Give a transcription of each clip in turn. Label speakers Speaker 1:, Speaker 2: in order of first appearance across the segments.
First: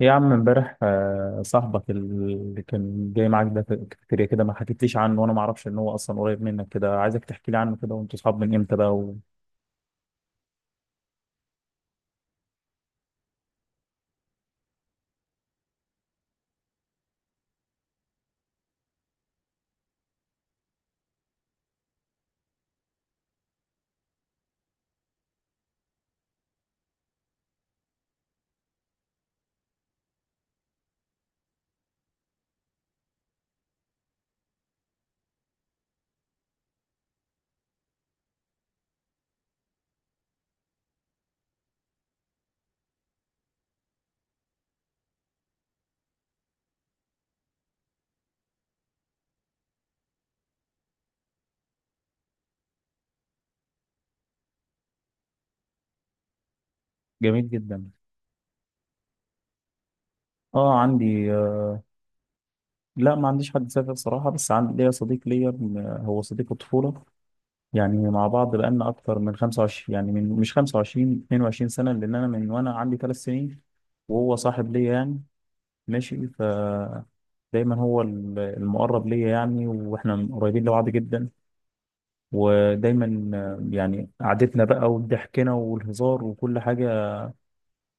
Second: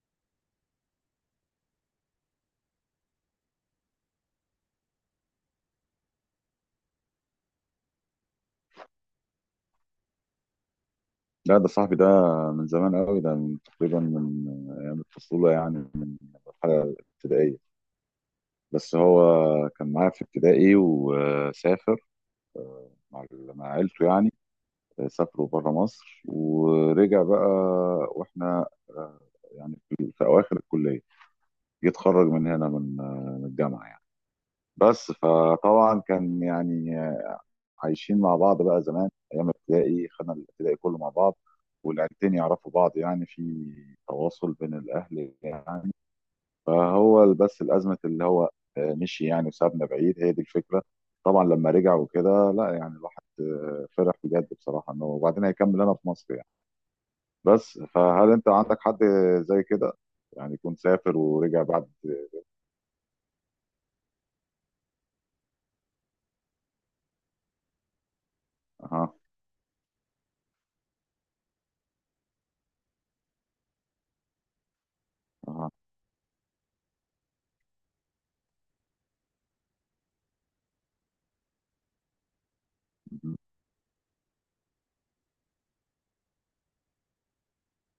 Speaker 1: إيه يا عم امبارح صاحبك اللي كان جاي معاك ده في الكافيتيريا كده ما حكيتليش عنه وانا ما اعرفش ان هو اصلا قريب منك كده عايزك تحكي لي عنه كده وانتوا صحاب من امتى بقى
Speaker 2: لا، ده صاحبي ده من زمان قوي، ده من تقريبا من ايام الطفوله، يعني من مرحله ابتدائيه. بس هو كان معايا في ابتدائي وسافر مع مع عيلته، يعني سافروا بره مصر ورجع بقى. واحنا يعني في اواخر الكليه يتخرج من هنا، من من الجامعه يعني. بس فطبعا كان يعني عايشين مع بعض بقى زمان، ايام ابتدائي خدنا الابتدائي كله مع بعض، والعيلتين يعرفوا بعض، يعني في تواصل بين الاهل يعني. فهو بس الازمه اللي هو مشي يعني وسابنا بعيد، هي دي الفكره. طبعا لما رجع وكده، لا يعني الواحد فرح بجد بصراحه انه وبعدين هيكمل هنا في مصر يعني.
Speaker 1: وجميل
Speaker 2: بس
Speaker 1: جدا.
Speaker 2: فهل انت عندك حد زي كده، يعني يكون
Speaker 1: اه
Speaker 2: سافر
Speaker 1: عندي
Speaker 2: ورجع بعد؟
Speaker 1: لا ما عنديش حد سافر صراحة بس عندي ليا صديق ليا، هو صديق الطفولة، يعني مع بعض بقالنا
Speaker 2: اها.
Speaker 1: اكتر من 25، يعني مش 25، 22 سنة، لان انا من وانا عندي 3 سنين وهو صاحب ليا يعني.
Speaker 2: اها.
Speaker 1: ماشي ف دايما هو المقرب ليا يعني، واحنا قريبين لبعض جدا ودايما،
Speaker 2: مهم.
Speaker 1: يعني قعدتنا بقى وضحكنا والهزار وكل حاجة،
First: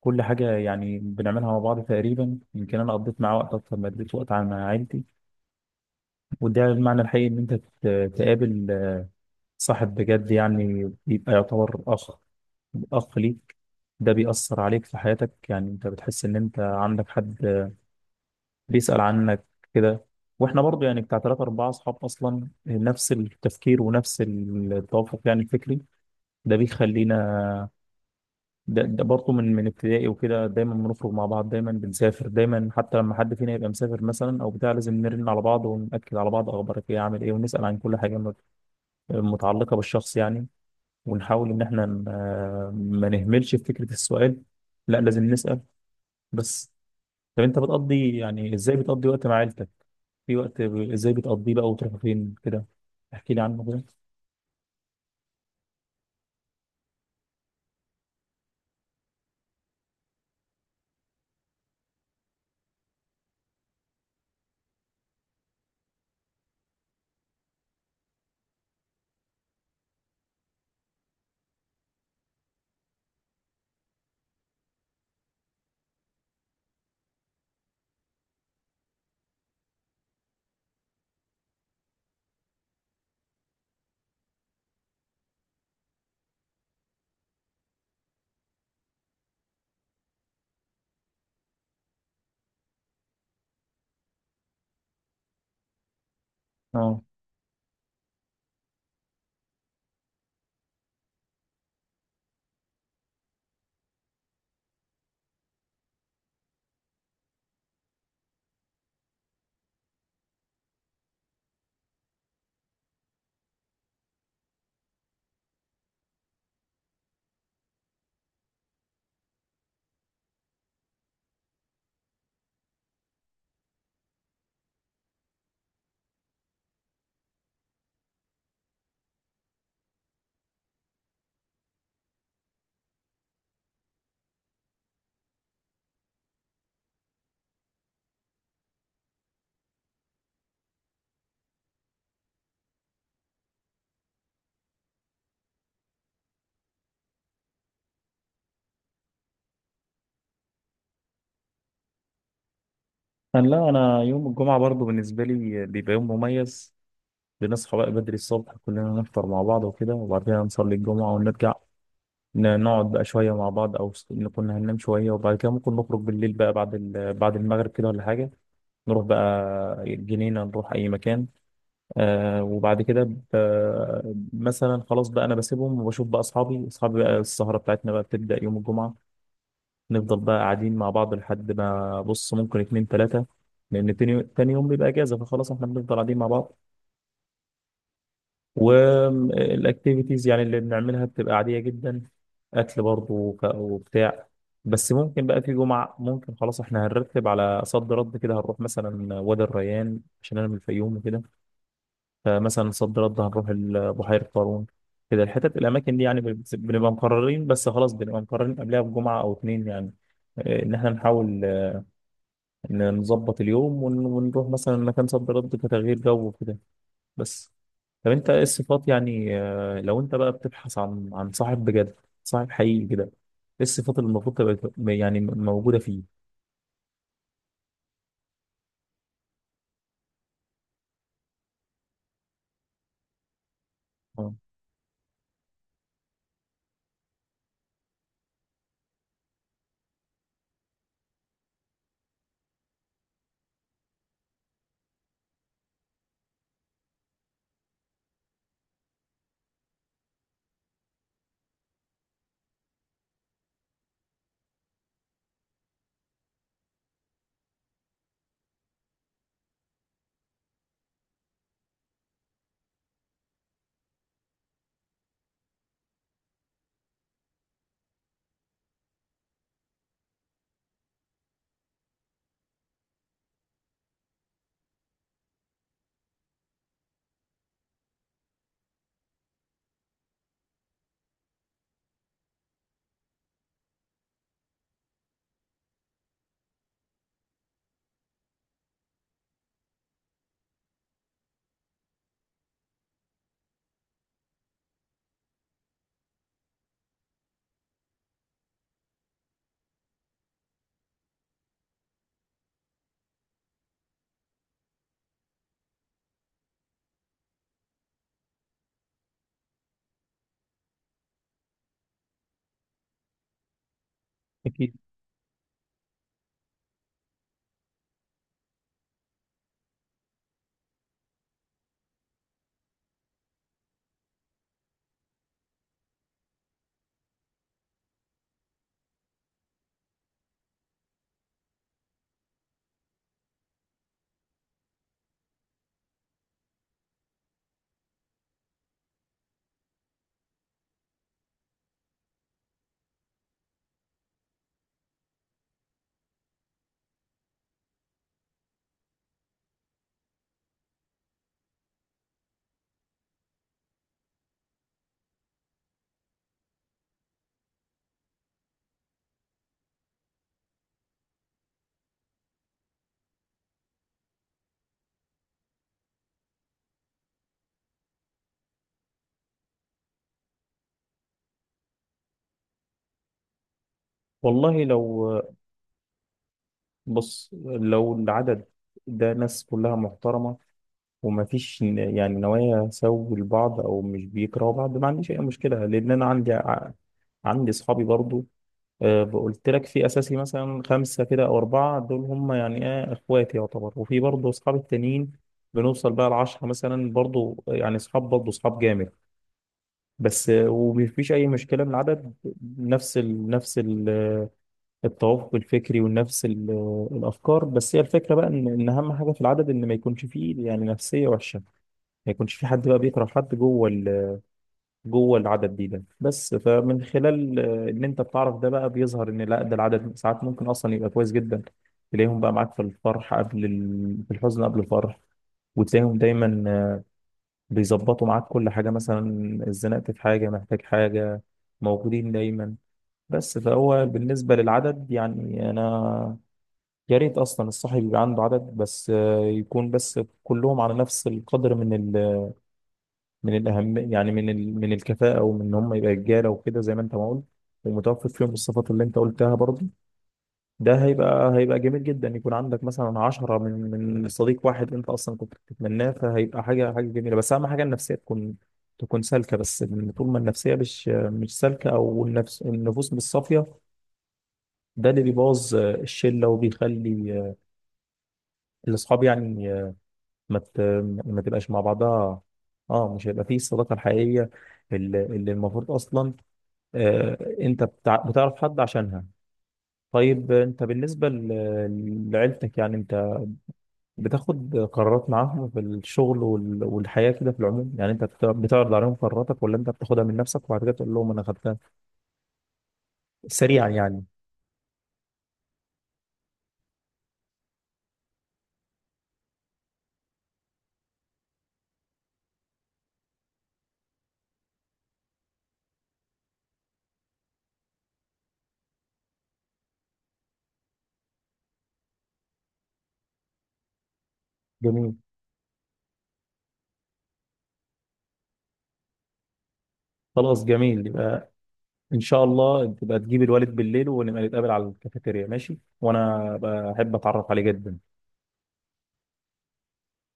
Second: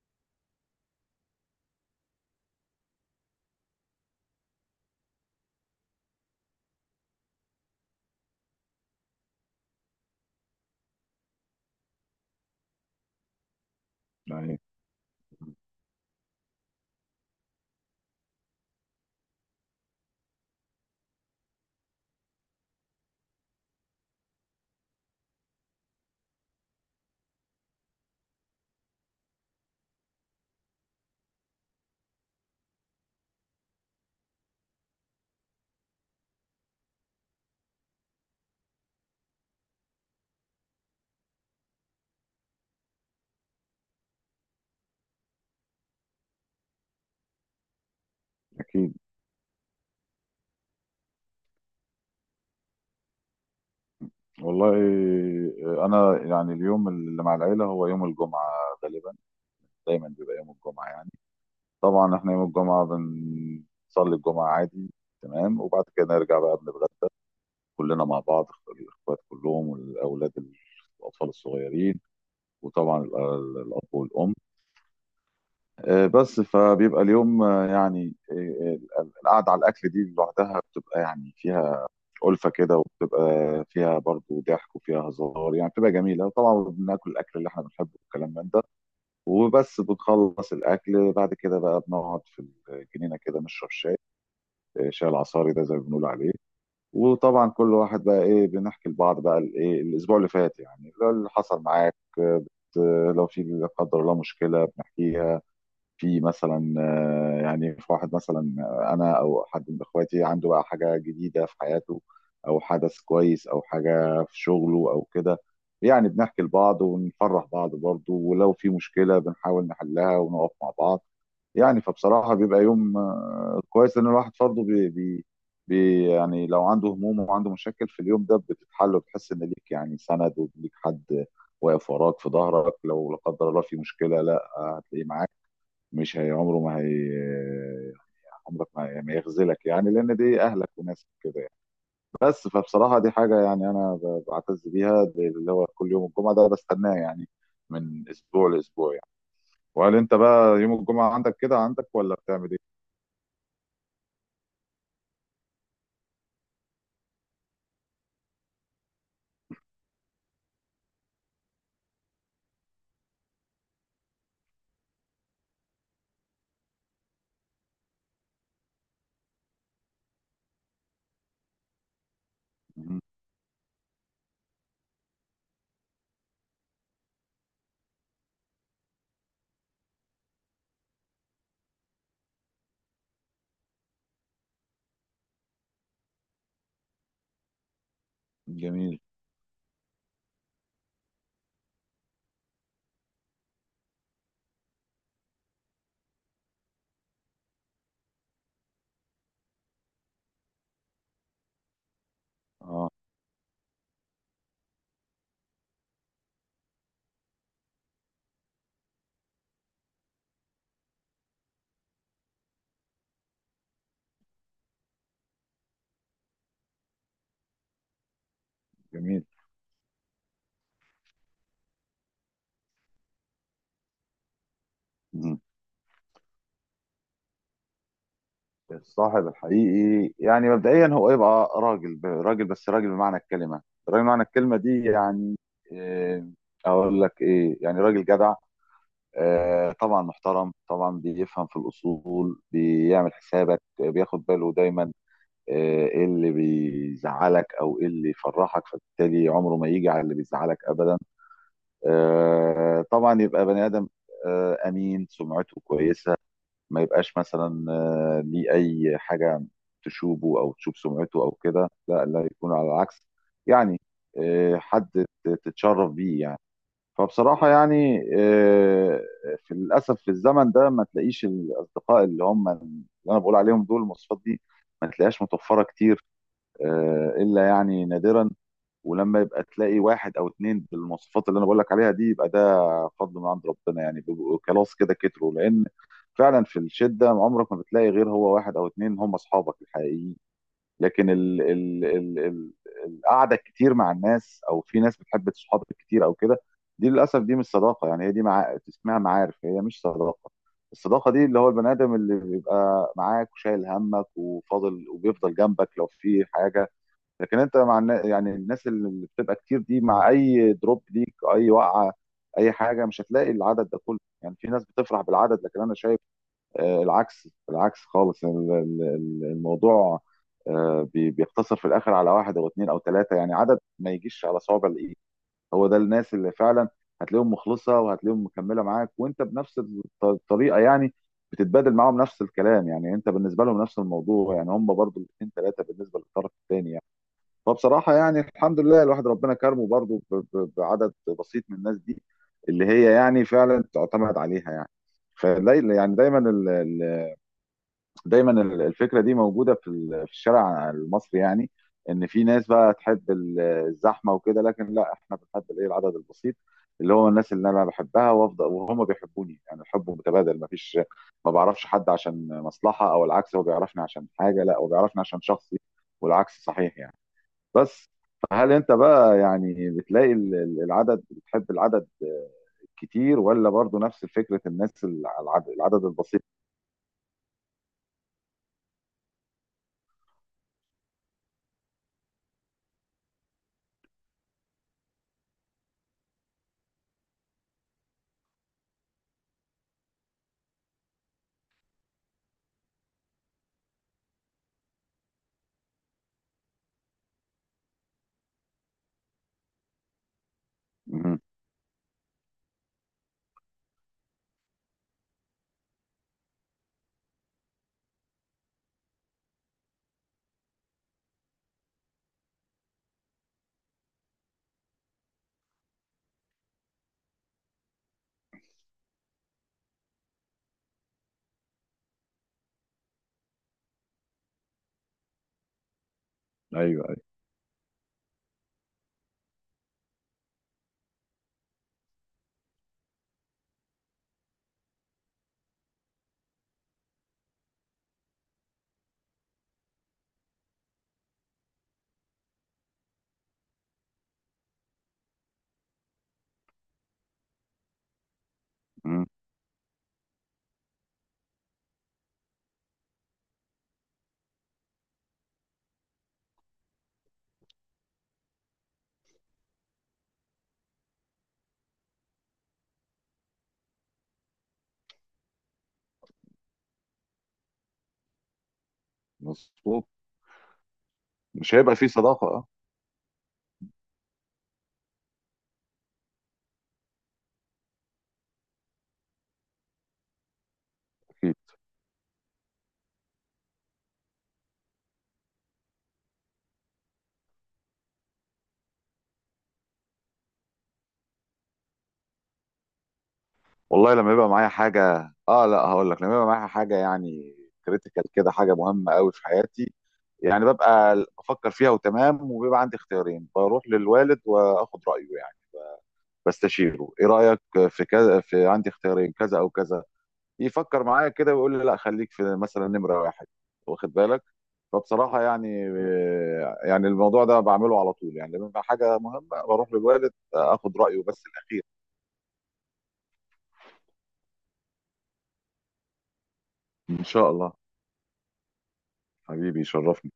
Speaker 1: كل حاجة يعني بنعملها مع بعض تقريبا. يمكن أنا قضيت معاه وقت أكتر ما قضيت وقت مع عيلتي، وده المعنى الحقيقي إن أنت تقابل صاحب بجد، يعني بيبقى يعتبر أخ، أخ ليك. ده بيأثر
Speaker 2: يعني
Speaker 1: عليك في حياتك، يعني أنت بتحس إن أنت عندك حد بيسأل عنك كده. واحنا برضو يعني بتاع 3 4 أصحاب أصلا نفس التفكير ونفس التوافق يعني الفكري، ده بيخلينا ده برضه من ابتدائي وكده، دايما بنخرج مع بعض، دايما بنسافر، دايما حتى لما حد فينا يبقى مسافر مثلا او بتاع لازم نرن على بعض ونأكد على بعض، اخبارك ايه، عامل ايه، ونسأل عن كل حاجه متعلقه بالشخص يعني، ونحاول ان احنا ما نهملش في فكره السؤال، لا لازم نسأل. بس طب انت بتقضي يعني ازاي
Speaker 2: اكيد.
Speaker 1: بتقضي وقت مع عيلتك، في وقت ازاي بتقضيه بقى وتروح فين كده، احكي لي عنه كده.
Speaker 2: والله، انا يعني اليوم اللي مع العيله هو يوم الجمعه غالبا، دايما بيبقى يوم الجمعه يعني. طبعا احنا يوم الجمعه بنصلي الجمعه عادي تمام، وبعد كده نرجع بقى بنتغدى كلنا مع بعض، الاخوات كلهم والاولاد، الاطفال الصغيرين، وطبعا الاب والام. بس فبيبقى اليوم القعده على الاكل دي لوحدها بتبقى يعني فيها ألفة كده، وبتبقى فيها برضو ضحك وفيها هزار، يعني بتبقى جميلة. طبعا بناكل الأكل اللي احنا بنحبه، والكلام من ده. وبس بنخلص الأكل بعد كده بقى بنقعد في الجنينة كده نشرب شاي، شاي العصاري ده زي ما بنقول عليه.
Speaker 1: اه
Speaker 2: وطبعا كل واحد بقى إيه بنحكي لبعض بقى الإيه الأسبوع اللي فات، يعني اللي حصل معاك، لو في لا قدر الله مشكلة بنحكيها. في مثلا يعني في واحد مثلا، انا او حد من اخواتي عنده بقى حاجه جديده في حياته، او حدث كويس او حاجه في شغله او كده، يعني بنحكي لبعض ونفرح بعض برضه، ولو في مشكله بنحاول نحلها ونقف مع بعض يعني. فبصراحه بيبقى يوم كويس، ان الواحد برضه بي بي بي يعني لو عنده هموم وعنده مشاكل في اليوم ده بتتحل، وبتحس ان ليك يعني سند وليك حد واقف وراك في ظهرك. لو لا قدر الله في مشكله، لا هتلاقيه معاك. مش هي عمره ما هي، عمرك ما يخذلك، يعني لان دي اهلك وناسك كده يعني. بس فبصراحه دي حاجه، يعني انا بعتز بيها، دي اللي هو كل يوم الجمعه ده بستناه يعني، من اسبوع لاسبوع يعني. وهل انت بقى يوم الجمعه عندك كده عندك ولا بتعمل ايه؟
Speaker 1: انا، لا انا يوم الجمعه برضه بالنسبه لي بيبقى يوم مميز. بنصحى بقى بدري الصبح كلنا نفطر مع بعض وكده، وبعدها نصلي الجمعة ونرجع نقعد بقى شوية مع بعض، أو نكون هننام شوية، وبعد كده ممكن نخرج بالليل بقى بعد بعد المغرب كده ولا حاجة، نروح بقى الجنينة، نروح أي مكان. آه وبعد
Speaker 2: مهم.
Speaker 1: كده مثلا خلاص بقى أنا بسيبهم وبشوف بقى أصحابي بقى، السهرة بتاعتنا بقى بتبدأ يوم الجمعة. نفضل بقى قاعدين مع بعض لحد ما بص ممكن اتنين تلاتة، لأن تاني يوم بيبقى إجازة، فخلاص احنا بنفضل قاعدين مع بعض.
Speaker 2: جميل.
Speaker 1: والاكتيفيتيز يعني اللي بنعملها بتبقى عادية جدا، اكل برضه وبتاع. بس ممكن بقى في جمعة ممكن خلاص احنا هنرتب على صد رد كده، هنروح مثلا وادي الريان عشان انا من الفيوم وكده، فمثلا
Speaker 2: اه.
Speaker 1: صد رد هنروح بحيرة قارون كده، الحتت الاماكن دي يعني بنبقى مقررين، بس خلاص بنبقى مقررين قبلها بجمعة او اتنين يعني، ان احنا نحاول، إن نظبط اليوم ونروح مثلا مكان صد رد كتغيير جو وكده. بس طب انت ايه الصفات
Speaker 2: جميل.
Speaker 1: يعني، لو انت بقى بتبحث عن صاحب بجد، صاحب حقيقي كده، ايه الصفات اللي المفروض تبقى يعني
Speaker 2: مهم.
Speaker 1: موجودة فيه؟
Speaker 2: الصاحب الحقيقي، يعني مبدئيا هو يبقى راجل، راجل بس، راجل بمعنى الكلمه، راجل بمعنى
Speaker 1: اه
Speaker 2: الكلمه دي يعني. إيه، اقول لك ايه؟ يعني راجل جدع، طبعا محترم، طبعا بيفهم في الأصول، بيعمل حسابك، بياخد باله دايما، آه، ايه اللي بيزعلك او ايه اللي يفرحك، فبالتالي عمره ما يجي على اللي بيزعلك ابدا. طبعا يبقى بني ادم، امين، سمعته كويسة، ما يبقاش مثلا ليه اي حاجة تشوبه او تشوب سمعته او كده، لا لا، يكون على العكس يعني. حد تتشرف بيه يعني. فبصراحة يعني في للأسف في الزمن ده ما تلاقيش الأصدقاء اللي هم اللي أنا بقول عليهم دول، المواصفات دي ما تلاقيهاش متوفرة كتير، إلا يعني نادرا. ولما يبقى تلاقي واحد أو اتنين بالمواصفات اللي أنا بقول لك عليها دي، يبقى ده فضل من عند ربنا، يعني بيبقوا خلاص كده كتروا. لأن فعلا في الشدة عمرك ما بتلاقي غير هو واحد أو اتنين، هم أصحابك الحقيقيين. لكن ال ال ال ال القعده الكتير مع الناس، او في ناس بتحب صحابك كتير او كده، دي للاسف دي مش صداقه، يعني هي دي اسمها معارف، هي مش صداقه. الصداقه دي اللي هو البني ادم اللي بيبقى معاك وشايل همك وفاضل وبيفضل جنبك لو في حاجه. لكن انت مع يعني الناس اللي بتبقى كتير دي، مع اي دروب ليك، اي وقعه، اي حاجه، مش هتلاقي العدد ده كله. يعني في ناس
Speaker 1: اكيد.
Speaker 2: بتفرح بالعدد، لكن انا شايف العكس، العكس خالص الموضوع. بيقتصر في الاخر على واحد او اتنين او تلاته، يعني عدد ما يجيش على صوابع الايد. هو ده الناس اللي فعلا هتلاقيهم مخلصه وهتلاقيهم مكمله معاك، وانت بنفس الطريقه يعني. بتتبادل معاهم نفس الكلام، يعني انت بالنسبه لهم نفس الموضوع، يعني هم برضو الاثنين ثلاثه بالنسبه للطرف الثاني يعني. فبصراحه يعني الحمد لله الواحد ربنا كرمه برضو بعدد بسيط من الناس دي، اللي هي يعني فعلا تعتمد عليها يعني. فلا يعني دايما الفكره دي موجوده في الشارع المصري، يعني ان في ناس بقى تحب الزحمه وكده، لكن لا احنا بنحب الايه العدد البسيط، اللي هو الناس اللي انا بحبها وافضل وهم بيحبوني، يعني الحب متبادل، ما فيش ما بعرفش حد عشان مصلحه او العكس، هو بيعرفني عشان حاجه، لا هو بيعرفني عشان شخصي، والعكس صحيح يعني. بس فهل انت بقى يعني بتلاقي العدد، بتحب العدد كتير ولا برضو نفس فكره
Speaker 1: والله
Speaker 2: الناس
Speaker 1: لو
Speaker 2: العدد البسيط؟
Speaker 1: بص لو العدد ده ناس كلها محترمة، ومفيش يعني نوايا سوء لبعض او مش بيكرهوا بعض، ما عنديش اي مشكلة، لان انا عندي عندي اصحابي برضو، قلت لك في اساسي مثلا خمسه كده او اربعه، دول هم يعني ايه اخواتي يعتبر. وفي برضه اصحاب التانيين بنوصل بقى لـ 10 مثلا، برضه يعني اصحاب، برضه اصحاب جامد، بس ومفيش
Speaker 2: مهم.
Speaker 1: اي مشكله من العدد، نفس ال التوافق الفكري ونفس ال الافكار. بس هي الفكره بقى ان اهم حاجه في العدد ان ما يكونش فيه يعني نفسيه وحشه، ما يكونش في حد بقى بيكره حد جوه العدد دي، ده بس. فمن خلال، ان انت بتعرف ده بقى، بيظهر ان لا، ده العدد ساعات ممكن اصلا يبقى كويس جدا، تلاقيهم بقى معاك في الفرح قبل ال... في الحزن قبل الفرح، وتلاقيهم دايما،
Speaker 2: ايوه،
Speaker 1: بيظبطوا معاك كل حاجة، مثلا اتزنقت في حاجة، محتاج حاجة، موجودين دايما. بس فهو بالنسبة للعدد يعني أنا يا ريت أصلا الصاحب يبقى عنده عدد، بس يكون بس كلهم على نفس القدر من، من الأهم يعني من ال... من الكفاءة، ومن إن هم يبقى رجالة وكده زي ما أنت ما قلت، ومتوفر فيهم الصفات اللي أنت
Speaker 2: ايوه،
Speaker 1: قلتها برضه. ده هيبقى، هيبقى جميل جدا يكون عندك مثلا عشرة من، من صديق واحد أنت أصلا كنت بتتمناه، فهيبقى حاجة، حاجة جميلة. بس أهم حاجة النفسية تكون، تكون سالكة، بس لأن طول ما النفسية مش سالكة، أو النفوس مش صافية، ده اللي بيبوظ الشلة وبيخلي الأصحاب يعني
Speaker 2: مظبوط.
Speaker 1: ما ت... ما تبقاش
Speaker 2: مش
Speaker 1: مع
Speaker 2: هيبقى فيه
Speaker 1: بعضها،
Speaker 2: صداقة. اه.
Speaker 1: اه مش هيبقى فيه الصداقة الحقيقية اللي المفروض أصلا، انت بتعرف حد عشانها. طيب انت بالنسبة
Speaker 2: اكيد.
Speaker 1: لعيلتك، يعني انت بتاخد قرارات معاهم في الشغل والحياة كده في العموم، يعني انت بتعرض عليهم قراراتك، ولا انت بتاخدها من نفسك وبعد كده تقول لهم انا خدتها سريعا
Speaker 2: والله
Speaker 1: يعني؟
Speaker 2: لما يبقى معايا حاجة، اه، لا هقول لك، لما يبقى معايا حاجة يعني كريتيكال كده، حاجة مهمة قوي في حياتي، يعني ببقى بفكر فيها وتمام، وبيبقى عندي اختيارين، بروح للوالد واخد رأيه يعني، بستشيره ايه رأيك في كذا، في عندي اختيارين كذا او كذا، يفكر معايا كده ويقول لي لا خليك في مثلا نمرة واحد، واخد بالك.
Speaker 1: جميل،
Speaker 2: فبصراحة يعني الموضوع ده بعمله على طول، يعني لما يبقى حاجة مهمة بروح للوالد
Speaker 1: خلاص
Speaker 2: اخد
Speaker 1: جميل.
Speaker 2: رأيه بس
Speaker 1: يبقى
Speaker 2: الأخير.
Speaker 1: ان شاء الله تبقى تجيب الوالد بالليل ونبقى نتقابل على الكافيتيريا ماشي، وانا بحب
Speaker 2: إن شاء
Speaker 1: اتعرف عليه
Speaker 2: الله.
Speaker 1: جدا.
Speaker 2: حبيبي يشرفني.